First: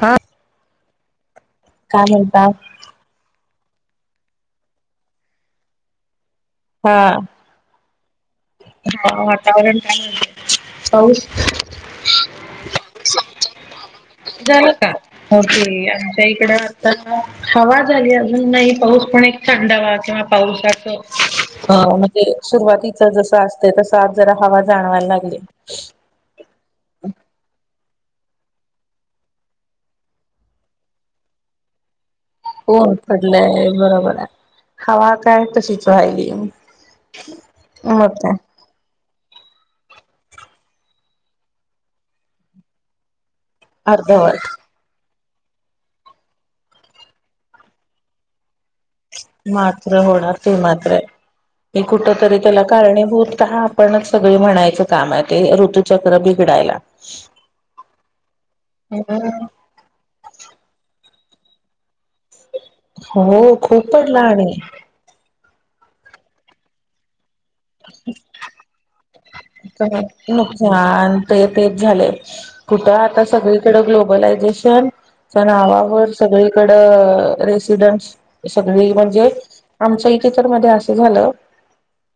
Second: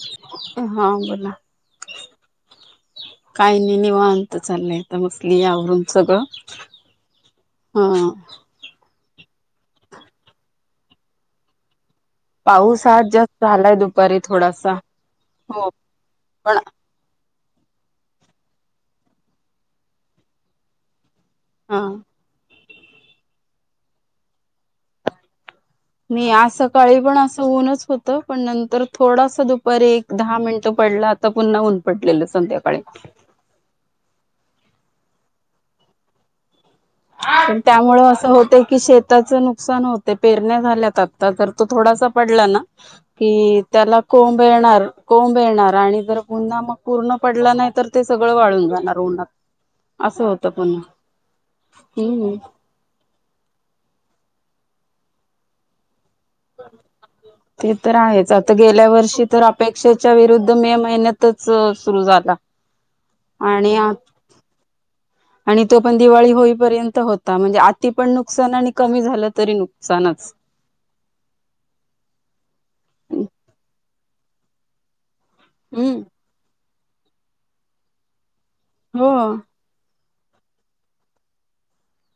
हा हा बोला काय म्हणत काही नाही निवांत चाललायता मस्ली यावरून सगळं हा हा ह वातावरण काय पाऊस आज जास्त झालाय दुपारी झालं थोडासा का होके हो आमच्या पण इकडं तर हवा झाली अजून नाही पाऊस पण एक थंडवा किंवा पावसाच अ हा म्हणजे सुरुवातीच जस असते तस आज जरा हवा जाणवायला लागली मी आज सकाळी पण असं ऊनच होत पण नंतर थोडास दुपारी एक दहा मिनिटं पडला आता पुन्हा ऊन पडलेलं संध्याकाळी नाही बरोबर आहे हवा काय तशीच वयली त्यामु असं होतय कि शेताच नुकसान होते पेरण्या झाल्यात आता तर तो थोडासा पडला ना कि त्याला कोंब अर्धवट येणार कोंब येणार आणि जर गुन्हा मग पूर्ण पडला नाही तर ते सगळं वाळून जाणार उन्हात मात्र असं होणार होतं त पुन्हा माात्रे मी कुठ हम्म तरी त्याला कारणीभूत का आपणच सगळे म्हणायचं काम आहे ते ऋतुचक्र ब ते तर आहेच आता गेल्या वर्षी हम्म तर आप अपेक्षेच्या विरुद्ध मे महिन्यातच सुरु झाला हो आणि खूप पडला आणि आणि तो पण दिवाळी होईपर्यंत होता म्हणजे आति पण नुकसान आणि कमी झालं तरी नुक नुकसान ते तेच झाले कुठं आता सगळीकडे ग्लोबलायझेशन त्या हम्म नावावर सगळीकडं रेसिडेंट सगळी हो म्हणजे आमचं इथे तर मध्ये असं झालं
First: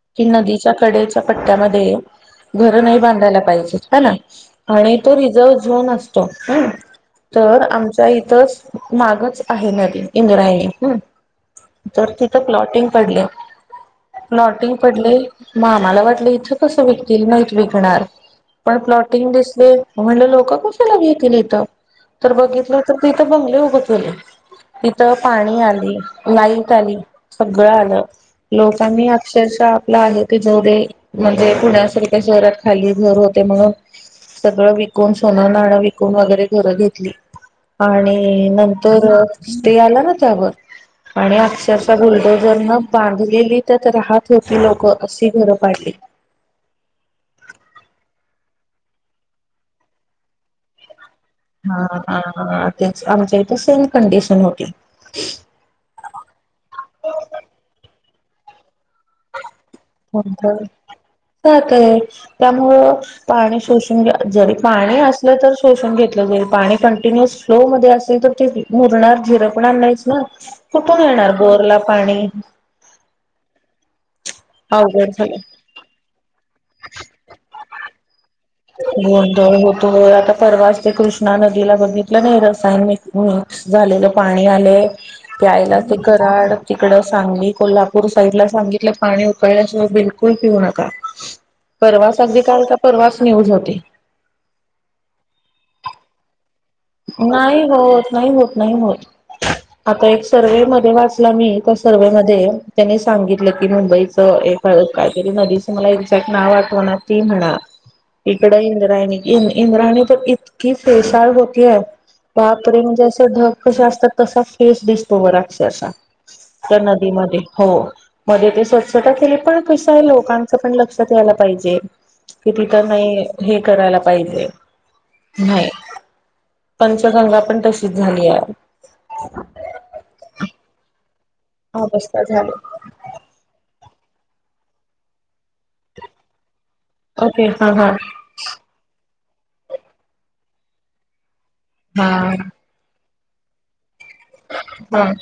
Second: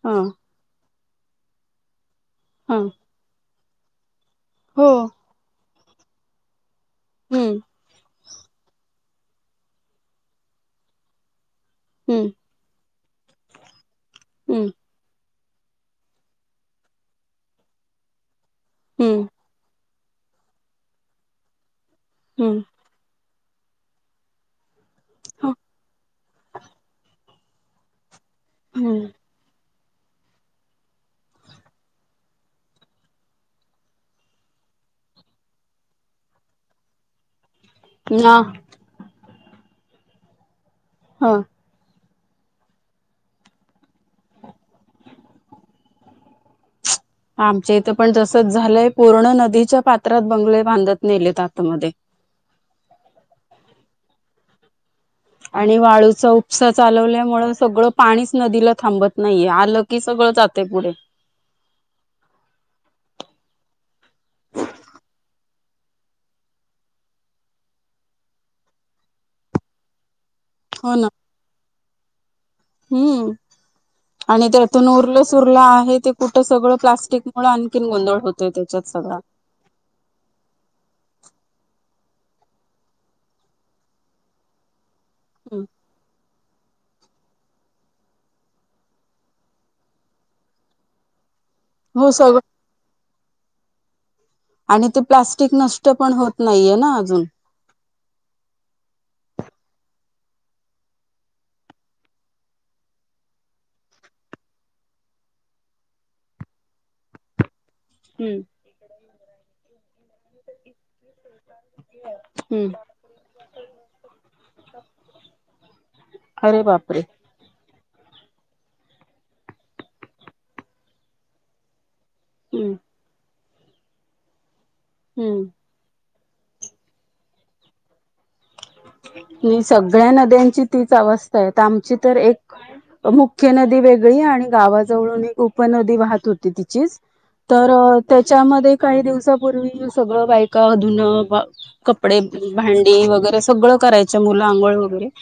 हा की नदीच्या कडेच्या पट्ट्यामध्ये हा घर नाही बांधायला पाहिजे ह ना हो आणि तो रिझर्व्ह झोन असतो ह हम्म तर आमच्या इथंच मागच आहे नदी इंद्रायणी हम् तर हम्म तिथं प्लॉटिंग पडले हम्म प्लॉटिंग पडले मा मला वाटलं इथं कस विकतील नाहीत विकणार पण हम्म प्लॉटिंग दिसले म्हणलं लोक कशाला घेतील इथं तर हम्म बघितलं तर ते इथं बंगले उभे केले तिथं हो पाणी आली लाईट आली सगळं आलं हम्म लोकांनी अक्षरशः आपला आहे जेवढे म्हणजे पुण्या शहरात खाली घर होते मग सगळं विकून सोनं नाणं विकून वगैरे घरं घेतली ना आणि नंतर स्टे आला ना त्यावर ह आणि चरचा ुलडो जर न बांधलेली तर राहत होती लोकं अशी घरं पाडली आमच्या इथं पण जसच झालंय पूर्ण नदीच्या पात्रात बंगले बांधत नेलेत आतमध्येध्ये ह तेच आमच्या इथे सेम कंडिशन होतीलल आणि वाळूचा उपसा चालवल्यामुळे सगळं पाणीच नदीला थांबत नाहीये आलग सात आहे त्यामुळं पाणी शोषून घ जरी पाणी असलं तर शोषून घेतलं जरी पाणी कंटिन्युअस स्लो मध्ये असेल तर ते मुरणार झिरं पण आण नाहीच ना हो कुठून ना येणार बोर ला पाणी हम्म आणि त्यातून अवघड उरलं सु झालंय. उरलं आहे ते कुठं सगळं प्लास्टिक मुमुळे आणखी गोंधळ होत गोंधळ होतो आता परवास ते कृष्णा नदीला बघितलं नाही रसायनिक झालेलं पाणी आले प्यायला ते कराड तिकड सांगली कोल्हापूर साईडला सांगीतलं पाणी उकळल्याशिवाय बिलकुल पिऊ नका [inaudible] परवास सगळं अगदी काल का परवास न्यूज होते आणि ते प्लास्टिक नष्ट पण होत नाहीये ना अजून नाही होत नाही होत नाही होत [inaudible] आता एक सर्ववेहे मध्ये वाचला मी त्या सर्वहे मध्ये त्यानी सांगितलं की मुंबईच एक काहीतरी नदीचं मला एक्झॅक्ट नाव आठवणार ती म्हणा हम्म इकड इंद्रायणी इंद्राणी तर इतकी फेसाळ होत हम्म वापरे म्हणजे अस धग क असतात तसा फेस दिसतो बराक्ष अरे बापरे नदीमध्ये हो मध्ये ते स्वच्छता केली पण कस आहे लोकांच पण लक्षात यायला पाहिजे कि हम्म तिथं नाही हे करायला पाहिजे हम्म नाही पंचगंगा पण तशीच झाली आहे नाही सगळ्या नद्यांची तीच अवस्था आहे आमची तर अवस्था झाली एक मुख्य नदी वेगळी आणि गावाजवळून एक उपनदी वाहत होती तिचीच ओके तर हा हा त्याच्यामध्ये काही दिवसापूर्वी सगळं बायका धुून भ कपडे हा भांडी वगैरे सगळं करायच मुलं आंघोळ वगैरे हा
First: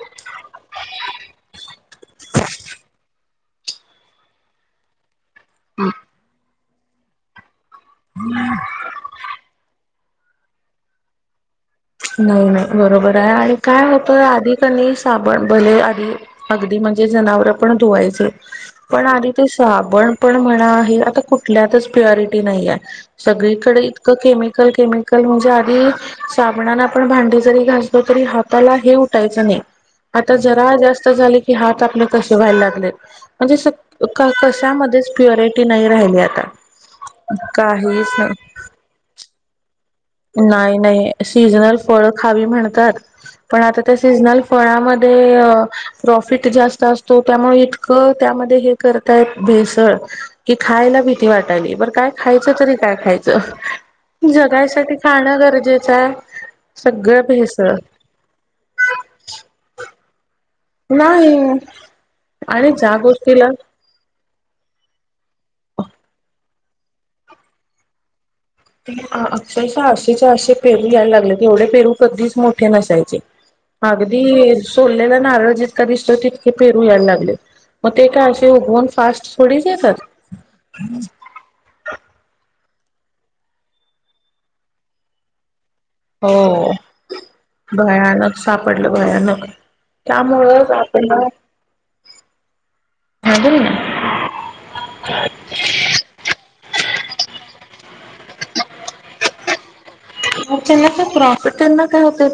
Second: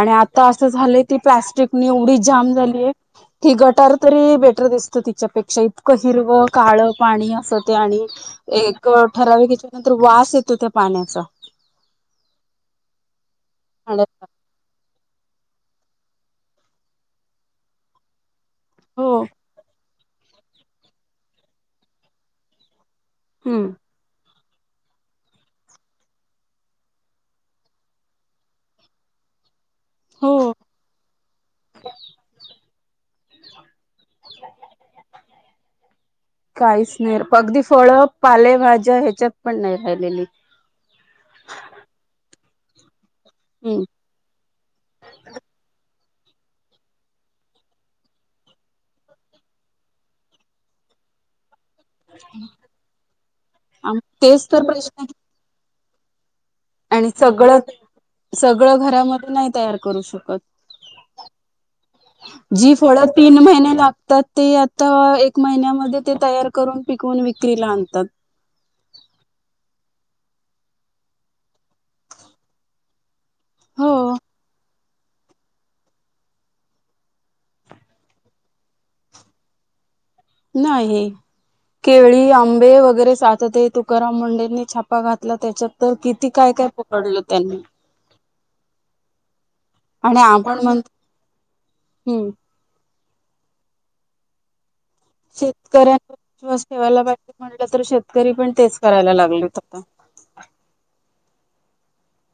आणि आता असं झालंय की प्लॅस्टिकनी एवढी जाम झालीय ती गटार तरी बेटर दिसत तिच्यापेक्षा क्षतकं हिरवं काळ पाणी असं ते आणि एक ठराव घेतल्यानंतर वास येतो त्या पाण्याचा नाही नाही बरोबर आहे आणि काय होतं आधी त्यांनी साबण भले आध अगदी म्हणजे जनावर पण धुवायचे पण हो आधी ते साबण पण म्हणा आहे आता कुठल्यातच प्युरिटी नाही आहे हम्म सगळीकडे इतकं केमिकल केमिकल म्हणजे आधी साप म्हणान आपण भांडी जरी घासलो तरी हाताला हे उठायचं नाही हो आता जरा जास्त झाले की हात आपले कसे व्हायला लागले म्हणजे कशामध्येच प्युरिटी नाही राहिली आता काहीच अगदी फळ काहीच नाही पा भाज्या ह्याच्या पण नाही राहिलेली नाही नाही सीजनल फळ खावी म्हणतात पण आता हम् सीझनल फळामध्ये प्रॉफिट जास्त असतो त्यामुळे इतकं त्यामध्ये ताय भेसळ कि खायला भीती वाटाली काय खायचं तरी काय खायचं तेच तर जगायसाठी प्रश्न खाणं गरजेचं आहे आणि सगळं सगळं घरामध्ये नाही तयार करू शकत नाही आणि जी ज्या फळ तीन गोष्टीला महिने लागत तर ते आता एक महिन्यामध्ये ते तयार करून पिकवून विक्रीला आणतात अक्षरशः आशेच्या असे पेरू यायला लागले तेवढे पेरू कधीच मोठे नसायचे हो अगदी सोडलेला नारळ जितका दिसतो तितके फेरू यायला लागले मग ते काय असे उगवून फास्ट थोडीच येतात नाही आहे केळी आंबे वगैरे साचते तुकाराम मुंडेंनी छापा घातला त्याच्या तर किती काय काय हो पकडलं त्यांनी भयानक सापडलं भयानक आणि आपण त्यामुळंच म्हणतो आपल्याला हम्म हा ब ना शेतकऱ्यांवर विश्वास ठेवायला पाहिजे म्हटलं तर शेतकरी पण तेच करायला लागलेत आता का प्रॉफिट काय होतय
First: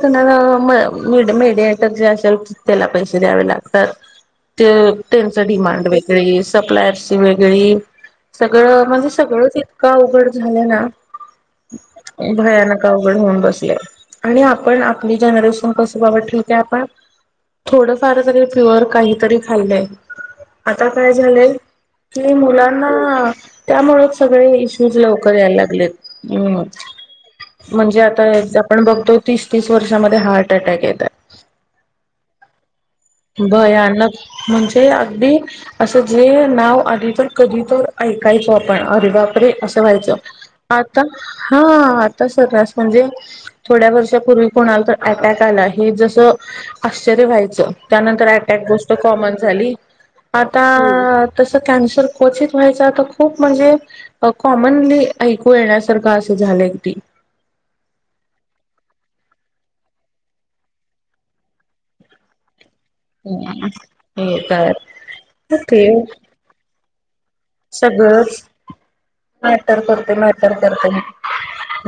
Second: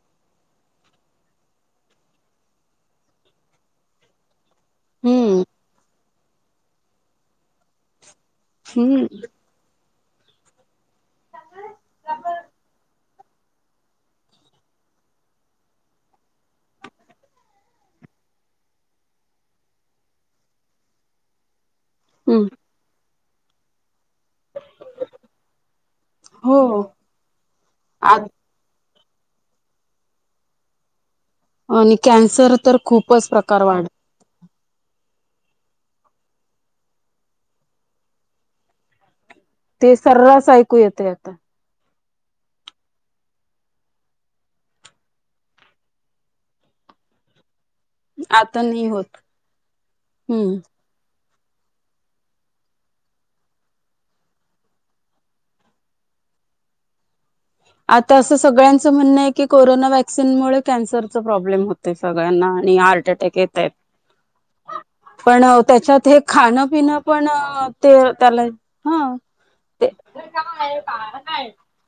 मीडिटरे त्याला पैसे द्यावे लागतात ते त्यांच हम्म डिमांड वेगळी सप्लायची वेगळी सगळं हम्म म्हणजे सगळंच इतकां उघड झालं ना भयानक अवघड होऊन बसले आणि आपण आपली जनरेशन कसं बघ ठ ते आपण थोडंफार तरी प्युअर काहीतरी खाल्लंय आता काय झाले कि हम्म. मुलांना त्यामुळेच सगळे इश्यूज लवकर यायला लागलेत हम्म हो म्हणजे आ आता आपण बघतो तीस तीस वर्षामध्ये हार्ट अटॅक येतात आणि कॅन्सर तर खूपच प्रकार वाढ भयानक म्हणजे अगदी असं जे नाव आधी तर कधी तर ऐकायचो आपण अरे बापरे असं ते व्हायचं सर्रास ऐकू आता येते हा आता सर्रास म्हणजे थोड्या वर्षापूर्वी कोणाला तर अटॅक आला हे जसं आश्चर्य व्हायचं त्यानंतर आता अटॅक नाही गोष्ट होत. कॉमन झाली हम्म. आता तसं कॅन्सर क्चित व्हायच तर खूप म्हणजे कॉमनली ऐकू येण्यासारखं असं झालंय की आता असं सगळ्यांचं म्हणणं आहे की कोरोना व्हॅक्सिनमुळे कॅन्सरचा प्रॉब्लेम होतय सगळ्यांना आणि हार्ट अ येत हे काय पण ते त्याच्यात हे खाण पि पण ते त्याला सगळंच हा मॅटर ते करते मॅटर करते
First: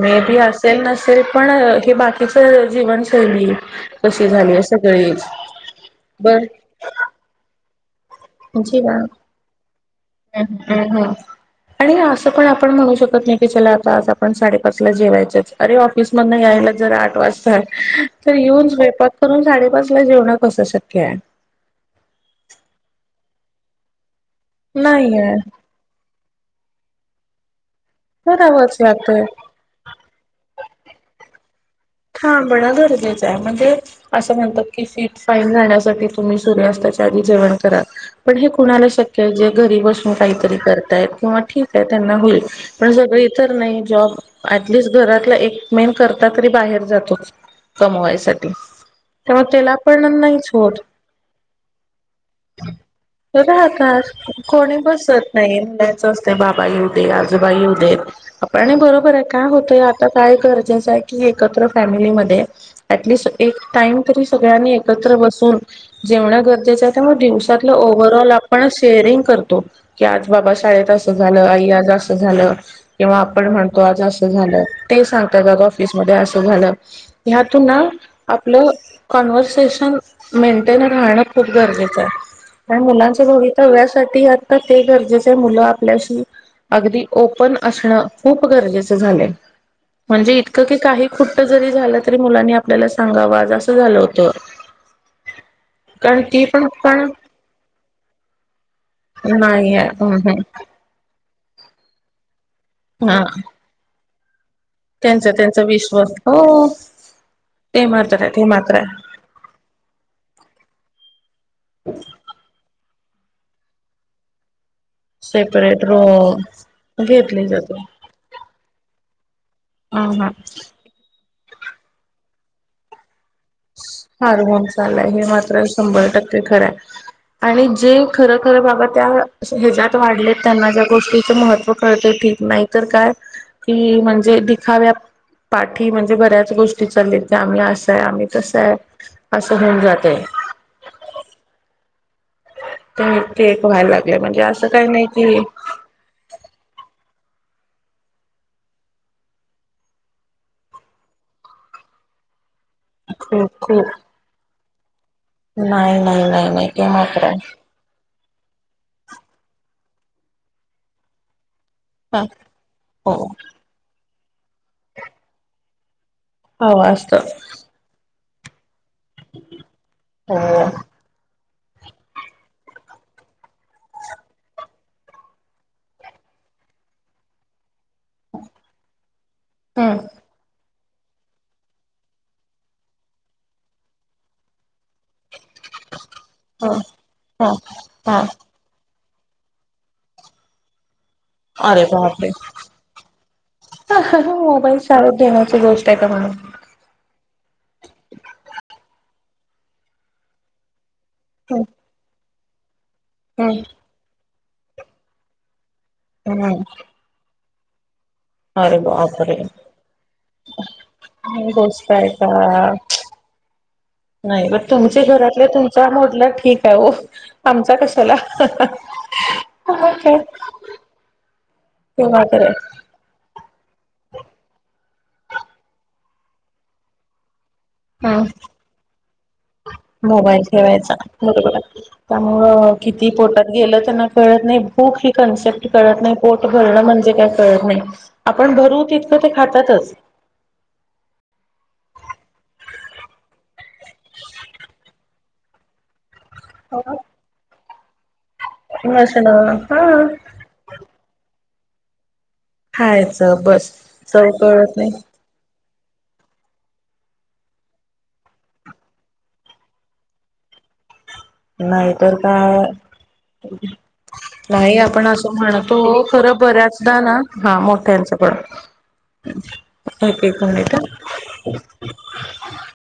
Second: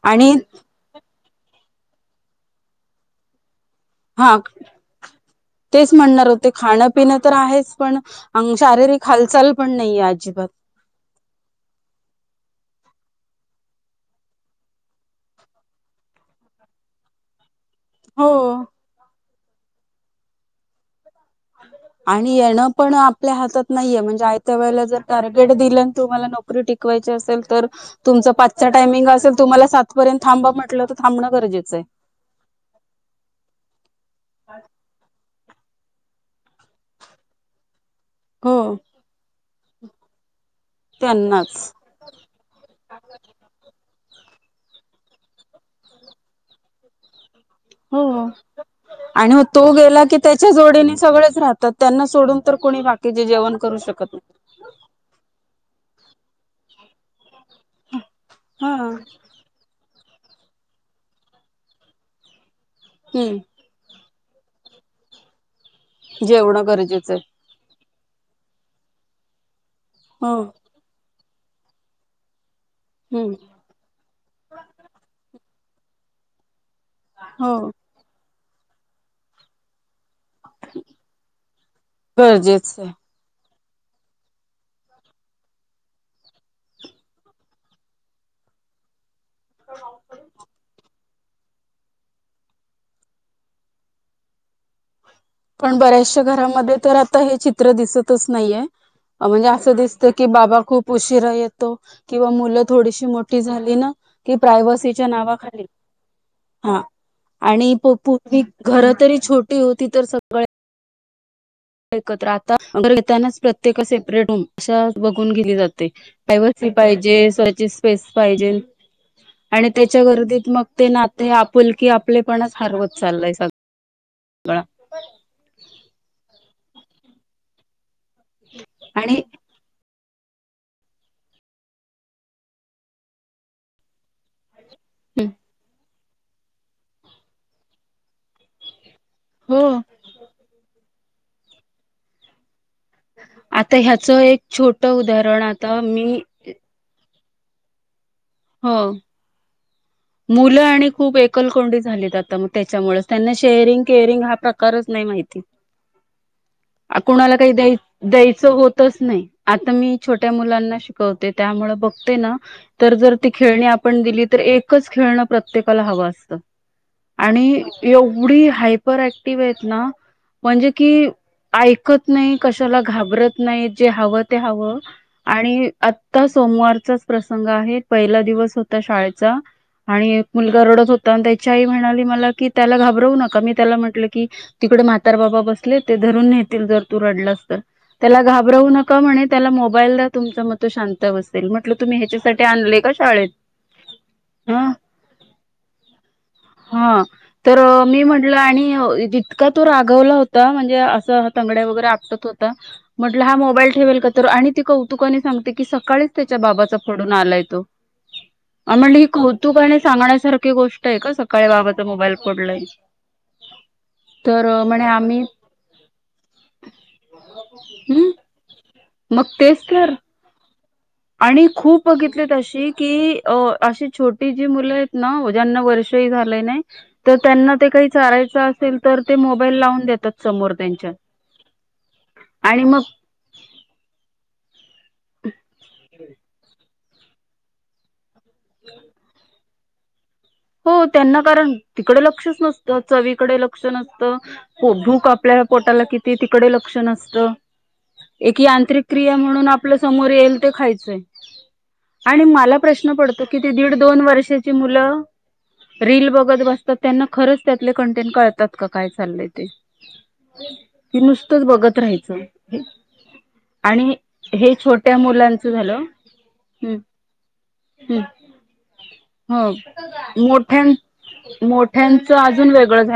मे आणि बी असेल नसेल पण हे बाकीच जीवनशैली कशी हा झाली आहे सगळीच तेच म्हणणार बर होते खाण पिन तर आहेच पण [inaudible] जीवन शारीरिक हालचाल पण नाय अजिबात [inaudible] आणि असं पण आपण म्हणू शकत नाय की चला आता आज आपण साडेपाच ला जेवायचंच अरे ऑफिस मधन यायला जरा आठ वाजता हो तर येऊन स्वयंपाक करून साडेपाच ला [inaudible] कस शक्य आहे आणि येणं पण आपल्या हातात ना-ये म्हणजे आयत्या वेळेला जर नाही आहे टार्गेट दिलं तुम्हाला न [inaudible] टिकवायच असेल तर तुमच पाच करावंच टाइमिंग लागतंय असेल तुम्हाला सात पर्यंत थांबा म्हंटल तर थाबणं गरजेचं-य थांबण गरजे चंय म्हणजे असं म्हणतात की फीट-स फाईन राण्यासाठी तुम्ही सूर्यास्तच्या आधी जेवण करा पण हे हो कुणाला शक्य अहय जे घरी बसून काहीतरी करताय किंवा त्यांनाच ठीक हेय [unintelligible] जातो हो कमवायसाठी आणि मग त्यामुळे तो त्याला गेला पण की नाहीच त्याच्या होत. जोडीने सगळेच राहतात त्यांना सोडून तर कोणी बाकीचे जेवण करू राहतात शकत कोणी बसत नाही [unintelligible] बाबा येउदे आजोबा येउदे आपण हा बरोबर [inaudible] काय होतय आता काय गरजेचं हाय की एकत्र फॅमिलीमध्ये ऍटलिस्ट हम्म एक टाइम तरी सगळ्यांनी एकत्र बसून जेवणं गरजेचं तेमुळे दिवस ो आ झा क हो हम्म आप म्हणतो झा झा हो हत आपलं कन मेंटेन राहणं खूप गरजेचं आहे मुलां ते भवितव्यासाठी आता ते गरजेचे मुलं आपल्याशी अगदी ओपन असणं खूप गरजेच झालंय म्हणजे इ [inaudible] की काही कुठ जरी झालं तरी मुलांनी आपल्याला सांगाव अगं असं झालं होतं पण कारण बऱ्याशह्या ती पण घरामध्ये तर पण आता हे चित्र दिसतच नाइ ये म्हणजे नाही असं आहे दिसतं हम्म की हम्म बाबा खूप उशीरा येतो किंवा मुलं थोडीशी हा मोठी झाली ना की प्रायव्हसी तुमच्या त्यांचा नावा त्यांचा खातीर विश्वास हो हा आणि ते मात्र आहे ते मात्र आहे. [unintelligible] ती होती तर सगळे एकत्र आता [inaudible] प्रत्येक-अ सेपरेट रूम [inaudible] बघून गेली सेपरेट जाते काय [unintelligible] रूम पाहिजे घेतली स्वःची जाते. स्पेस पाहिजेल आणि त्यांच्या हा हा वर्दीत मग ते नाते आपुलकी आपले पणच हरवत चाललय सग हारहून चालय हे मात्र शंभर टक्के खरं ह-य आणि जे खर खरं बाबा त्या आणि ह्याच्यात वाढलेत त्यांना ज्या गोष्टीच महत्त्व कळते ठीक नाही तर काय कि म्हणजे [unintelligible] [unintelligible] पाठी म्हणजे बऱ्याच गोष्टी चालेत त्या आम्ही असाय आम्ही तसांय असं हो होऊन जातय ते ते एक आता व्हायला लागले ह्याचं एक म्हणजे असं छोट काही नाही कि उदाहरण आता म [inaudible] हो-ओ मुलं आणि खूप एकलकोंडी झालीत आता म त्याच्यामुळच त्यांना खूप शेअरिंग केअरिंग हा प्रकारच नाय माहिती नाय नाय नाय नाय ते मात्र कुणाला [inaudible] काही द्याय द्यायचं होतच नाय आता मी छोट्या मुलांना शिकवते त्यामुळ बघ ते ना तर हो जर ती खेळणी आपण दिली तर एकच खेळणं प्रत्येकाला हवं असत हवं असत एवढी हायपर ऍक्टिवेत ना हो म्हणजे हम्म की ऐकत नय कशाला घाबरत नाय जे हवं ते हवं आणि आता सोमवारचाच प्रसंग आहे पहिला दिवस होता शाळेचा आणि मुलगा रडत होत [unintelligible] त्याच्या आई म्हणाली मला की त्याला घाबरवू नका मी त्याला म्हटलं की तिकडे म्हातारबाबा बस [unintelligible] धरून नेतील ह जर तु रडलास ह तर त्याला हा घाबरउ नक क म्हणे त्याला मोबाईला तुमचं मत शांत बसेल म्हटलं अरे तुम्ही बापरे ह्याच्यासाठी आले मोबाईल चालू ठेवायची गोष्ट आहे का म्हणून हा तर मी म्हटलं आणि जितका तो रागवला होता म्हणजे असं हो मो हम्म हम्म ठे का कौु सका त्याच्या हम्म बाबाचा फोडून आलाय तो अरे म्हणले ही बापरे! कौतुकने सांगण्यासारखी गोष्ट आहे का सकाळी ही बाबाच गोष्ट आहे मोबाईल फोडलंय का? नाही बट तुमचे घरातले तुमचा मोडला ठीक आहे हो आमचा हम् कशाला मग तेच तर काय आणि खूप तेव्हा बघितली तर तशी की अशी छोटी जी मुलं आहेत ना ज्यांना वर्ष हि झालं नाही तर त्यांना ते काही हा चारायचं असेल तर ते मोबाईल लावून देतात मोबाईल समोर ठेवायचा त्यांच्यात आणि मग ती पोटात गेलं त्यांना कळत नाही भूक ही कॉन्सेप्ट कळत नाही पोट भरणं म्हणजे काय कळत नाही आपण भरू तितकं ते खातातच. हो त्यांना कारण तिकडे लक्षच नसतं चवीकडे लक्ष नसतं भूक. आपल्या पोटाला किती तिकडे लक्ष नसतं एकी. [unintelligible] [unintelligible] म्हणून नसणं आपल समोर येल ते खायचय आणि मला प्रश्न पडतो कि खायचं बस दीड दोन चव वर्षाची कळत नाही. मुलं. रील बघत बसतात त्यांना खरंच त्यातले कंटेंट कळतात का काय चालंय ते. कि नुसतंच बघत नाही तर राहायचं काय. आणि हे नाही छोट्या आपण असं मुलांचं म्हणतो झालं. खरं हम्म बऱ्याचदा ना. हा हम्म मोठ्यांचं पण. हो एक एक मोठ मिनिट मोठ्यांच अजून वेगळं झालं.